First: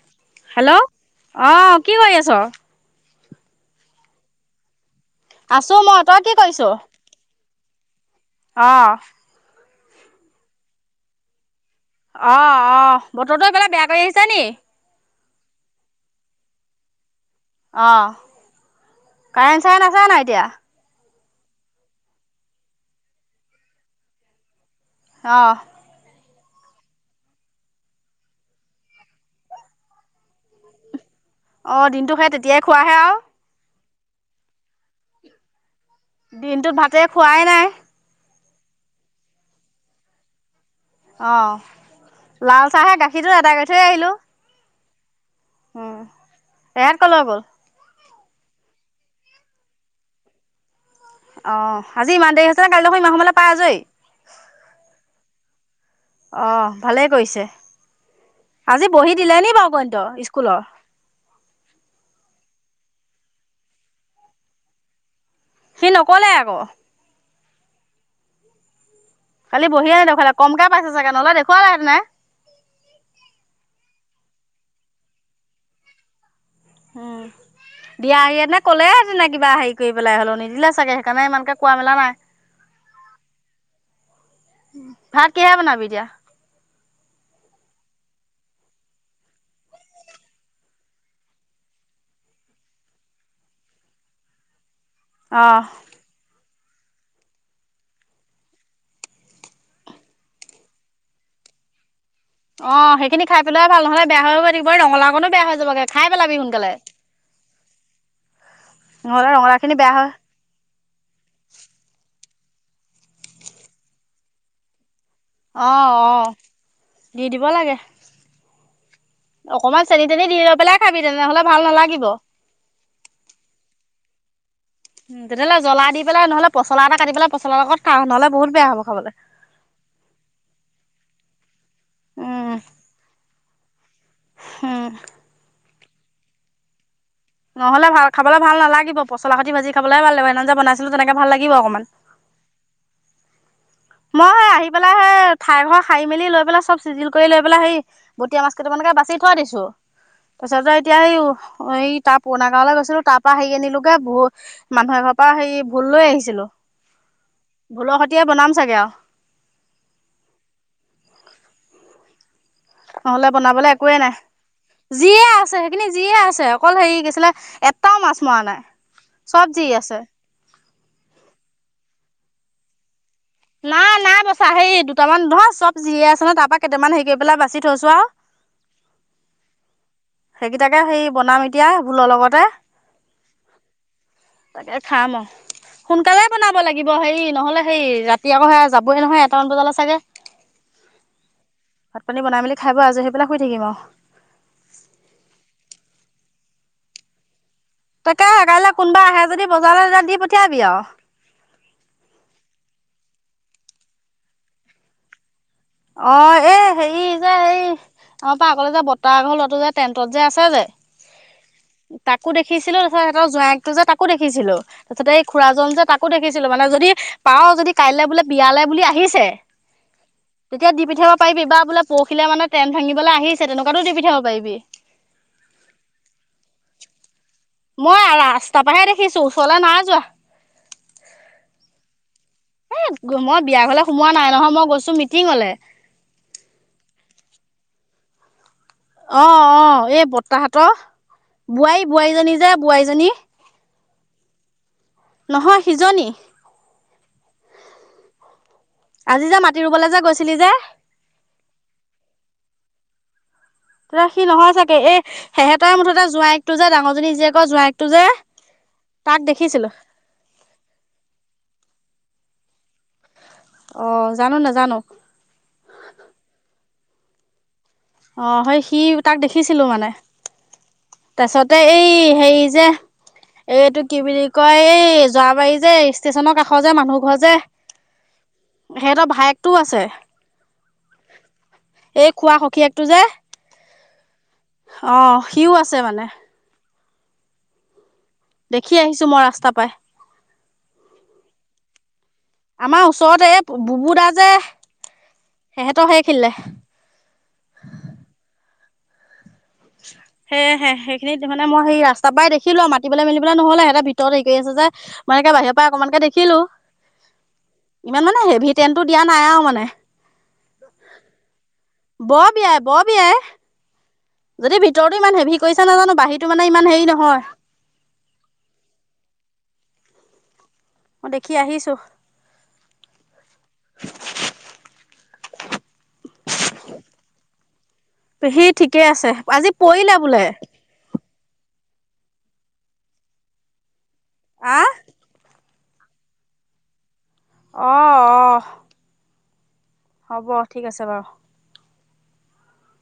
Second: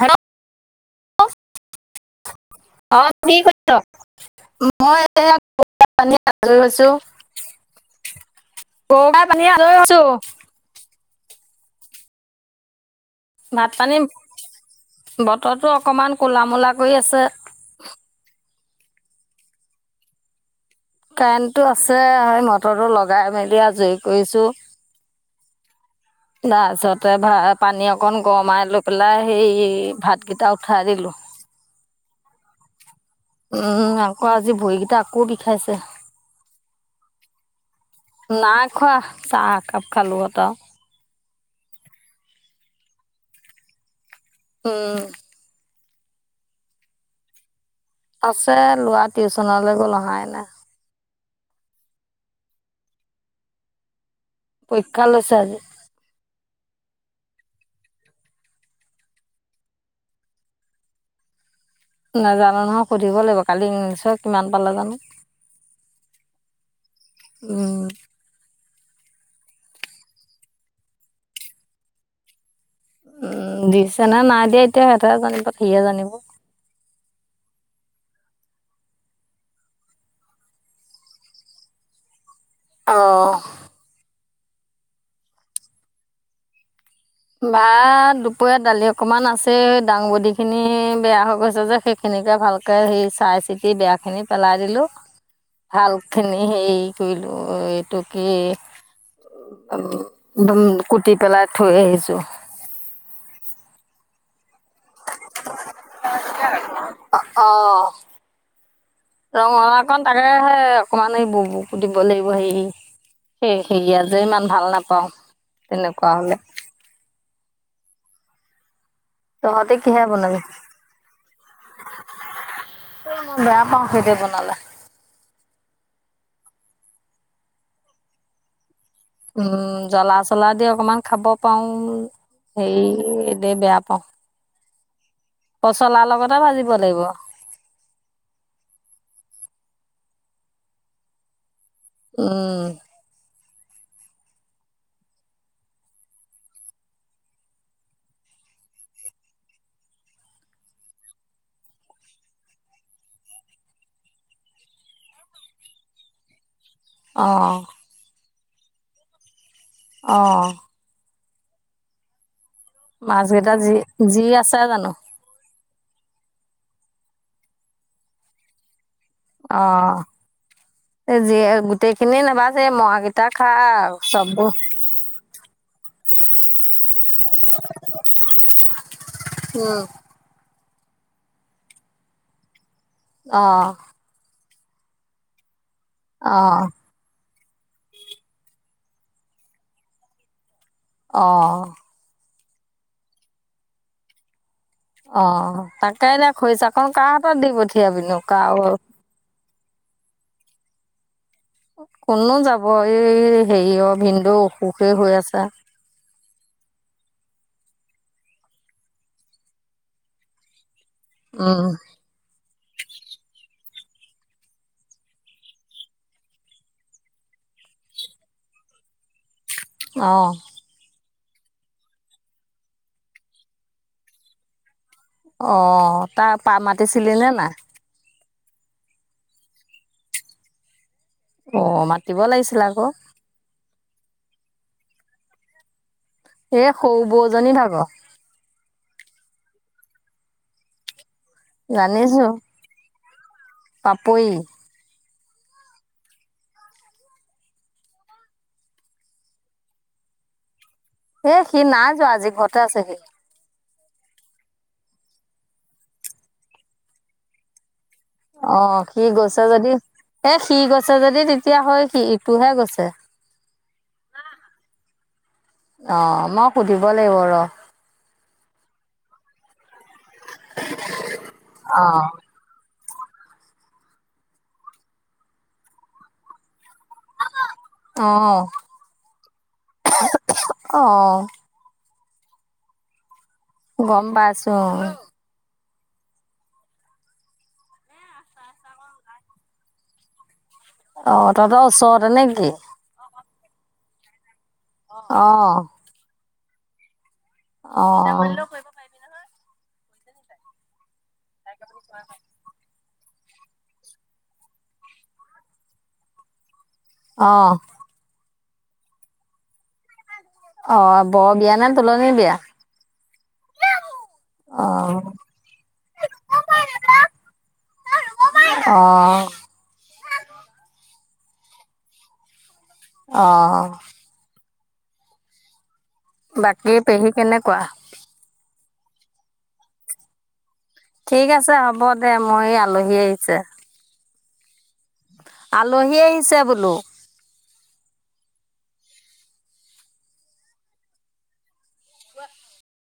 Hello. Hello অঁ কি কৰি আছ? অ [unintelligible] আছো মই তই কি কৰিছ? [unintelligible] অ গৰু গাই বান্ধি আজৰি হৈছো। অ অ। বতৰটো এইফালে ভাত বেয়া পানী, কৰি আহিছে নি? বতৰটো অকমান কলা মলা কৰি আছে। অঁ কাৰেণ্ট চাৰেণ্ট আছে নাই এতিয়া? কাৰেণ্টটো আছে হেই মটৰটো লগাই মেলি আজৰি কৰিছোঁ। অ। [inaudible] তাৰ পিছতে ভা পানী অকণ গৰমাই লৈ পেলাই সেই ভাতকেইটা উঠাই দিলো। অঁ দিনটো সেই তেতিয়াই খোৱাহে আৰু। উম আকৌ আজি ভৰিকেইটা আকৌ বিষাইছে। দিনটোত ভাতে খোৱাই নাই। নাই খোৱা চাহ একাপ খালোহঁত। অঁ লাল চাহে গাখীৰটো এদাই কৰি থৈ আহিলোঁ। উ। উ এহেত কলৈ গ'ল? আছে, লোৱা টিউচনলৈ গ'ল অহাই নাই। অ আজি ইমান দেৰি হৈছে কালি দেখোন ইমান সময়লে পায় আজৰি। পৰীক্ষা লৈছে আজি। অঁ ভালেই কৰিছে আজি বহী দিলে নি বাৰু গণিতৰ স্কুলৰ? নাজানো নহয় সুধিব লাগিব, কালি ইংলিছত কিমান পালে জানো! সি নক'লে আকৌ। উম। কালি বহিয়ে নেদেখুৱালে কমকে পাইছে চাগে, নহলে দেখুৱালে হেতেন নে। উম দিছে নে নাই দিয়ে এতিয়া সিহঁতেহে জানিব, সিহে জানিব। [inaudible] দিয়াহি হেতেন কলে হেতেন কিবা হেৰি কৰি পেলাই হলেও, নিদিলে চাগে সেইকাৰণে ইমানকে কোৱা মেলা নাই। অ। ভাত কিহেৰে বনাবি এতিয়া? বা দুপৰীয়া দালি অকমান আছে দাংবডী খিনি বেয়া হৈ গৈছে যে সেই সেখিনিকে ভালকে সেই চাই চিতি বেয়াখিনি পেলাই দিলোঁ অ' ভাল খিনি হেই কৰিলো এইটো কি [unintelligible] দম কুটি পেলাই থৈ আহিছো। অ সেইখিনি খাই পেলোৱাই ভাল নহলে বেয়া হৈ গৈ থাকিব এই ৰঙালাও কনো। বেয়া হৈ যাবাগে খাই পেলাবি সোনকালে, অঁ নহ'লে ৰঙালাও খিনি বেয়া হৈ এ হে অকমান এই বুবুক দিব লাগিব হেৰি এই হেই আ যে ইমান ভাল নাপাওঁ। অ' তেনেকুৱা হ'লে অ' দি দিব লাগে। তহঁতে অকনমান কিহে চেনি তেনি দি বনাবি? লৈ পেলাই খাবি, তেনেহলে ভাল নালাগিব। মই বেয়া পাওঁ সেইদে বনালে। তেতিয়াহলে জলা দি পেলাই নহ'লে পছলা এটা কাটি পেলাই পছলা লগত খা, নহ'লে বহুত বেয়া হব খাবলৈ। উম্ জ্বলা চলা দি অকমান খাব পাৰো। উম, হেৰি এদে বেয়া পাওঁ। ওম। পচলাৰ লগতে ভাজিব লাগিব। নহ'লে ভাল খাবলৈ ভাল নালাগিব পচলা সৈতে ভাজি খাবলৈহে ভাল লাগিব। সিদিনা খন যে বনাইছিলো তেনেকে ভাল লাগিব অকনমান। উমম্। মই সেই আহি পেলাই সেই, ঠাই ঘৰ সাৰি মেলি লৈ পেলাই চব চিজিল কৰি লৈ পেলাই হেই বটীয়া মাছ কেইটামানকে বাচি থৈ দিছো। তাৰপিছত যে এতিয়া হেই, এই তাৰ পুৰণা গাঁৱলে গৈছিলো তাৰ পৰা হেৰি আনিলোগে বৰ মানুহ এঘৰৰ পৰা হেৰি ভোল লৈ আহিছিলো। অ'। ভোলৰ সৈতে বনাম চাগৈ আৰু। অ'। নহ'লে মাছকেইটা বনাবলে যি একোৱেই নাই। যি আছে জানো? যিয়ে আছে সেই খিনি যিয়ে আছে, অকল হেৰি কি আছিলে এটাও মাছ মৰা নাই। চব যি আছে। অ' যিয়ে গোটেইখিনি নাবাচিবি মৰা কেইটা নাই, নাই বচা হেই দুটামান নহয়, চব জীয়ে আছ ন তাৰপা কেইটামান হেৰি কৰি পেলাই বাচি থৈছো আৰু। উম, সেইকেইটাকে হেই বনাম এতিয়া ভোলৰ লগতে। অ'। তাকে খাম অ'। সোনকালে বনাব অ', লাগিব হেই নহ'লে সেই ৰাত সি আকৌ সেয়া যাবই নহয়, এটামান বজালে চাগে। অ'। ভাত পানী বনাই মেলি খাই বৈ আজৰি হৈ পেলাই শুই থাকিম আৰু। অ' তাকে এতিয়া খৰিছাকন কাৰ হাতত দি পঠিয়াম। তাকেহে কাইলৈ কোনোবা আহে যদি বজাৰলৈ তেতিয়া দি পঠিয়াবি আৰু। কোননো যাব এ হেৰি অ ভিনদেউ অসুখে হৈ আছে। অ', এ হেৰি যে এই আমাৰ পৰা আগলে যে বত্তা এঘৰ লৰাটো যে টেণ্টত যে আছে যে উম। তাকো দেখিছিলো তাৰপিছত যে সিহঁতৰ জোৱাইক এক টোযে তাকো দেখিছিলো। তাৰপিছতে এই খুৰাজন যে তাকো দেখিছিলো মানে যদি পাওঁ যদি কাইলৈ বোলে বিয়ালে বুলি আহিছে। অ'। তেতিয়া দি পঠিয়াব পাৰিবি বা বোলে পৰসিলে মানে টেন্ত ভাঙিবলৈ আহিছে তেনেকুৱাতো দি পঠিয়াব পাৰিবি। অ' তাৰপা মাতিছিলি নে নাই? মই ৰা ৰাস্তাৰ পৰাহে দেখিছো, ওচৰলৈ নাই যোৱা। অ' মাতিব লাগিছিল এ আকৌ। মই বিয়া ঘৰলে সোমোৱা নাই নহয়, মই গৈছো মিটিঙলে। এ সৰু বৌজনী ভাগৰ। অ' অ' এই বৰ্তাহতৰ বোৱাৰী জানিছো বোৱাৰীজনী যে বোৱাৰীজনী। পাপৰি। নহয় সিজনি। আজি যে মাটি ৰুবলে যে গৈছিলি যে। এ সি নাই যোৱা আজি ঘৰতে আছে সি। তেতিয়া সি নহয় চাগে এ সিহঁতৰ মুঠতে ডাঙৰজনী জীয়েকৰ জোৱাইকটো যে। অ সি তাক গৈছে দেখিছিলো যদি এ সি গৈছে যদি তেতিয়া হয় সি ইটোহে গৈছে। অ' জানো নে জানো। অ' মই সুধিব লাগিব ৰ। অ' সেই সি তাক দেখিছিলো মানে। তাৰছতে অ', এই হেৰি যে। এই এইটো কি বুলি কয় এই যোৱাবাৰি যে ষ্টেচনৰ কাষৰ যে মানুহ ঘৰ। যে অ', সিহঁতৰ ভায়েকটোও আছে। অ', এই খোৱা সখীয়েটো যে। গম পাইছো। অ' সিও আছে মানে। দেখি আহিছো মই ৰাস্তা পাই। অ' তহতেৰ ওচৰৰততে নে কি। আমাৰ ওচৰতে এই বুবু দা যে অ', সিহঁতৰ সেই খিনিলে। অ', অ' সে হে সেইখিনি মানে মই সেই ৰাস্তাৰ পৰাই দেখি দেখিলো আৰু মাতিবলৈ মেলিবলৈ নহলে সিহঁতে ভিতৰত হেৰি আছে যোনে বাহিৰৰ পৰাই অকমানকে দেখিলো। অ' ইমান মানে হেভি ট্ৰেনটো দিয়া নাই আৰু মানে। অ', বৰ বিয়া নে তোলনি বৰ বিয়া? বিয়াই বৰ বিয়াই। যদি ভিতৰতো অ', ইমান হেভি কৰিছে নাজানো বাহিৰীতো মানে ইমান হেৰি নহয়। অ' মই দেখি আহিছো। অ' বাকী পেহী কেনেকুৱা। পেহী ঠিকে আছে আজি পৰিলে বোলে ঠিক আছে হ'ব দে মই আলহী আহিছে। হা আলহী আহিছে বোলো। অ' অ', হ'ব ঠিক আছে বাৰু। [inaudible]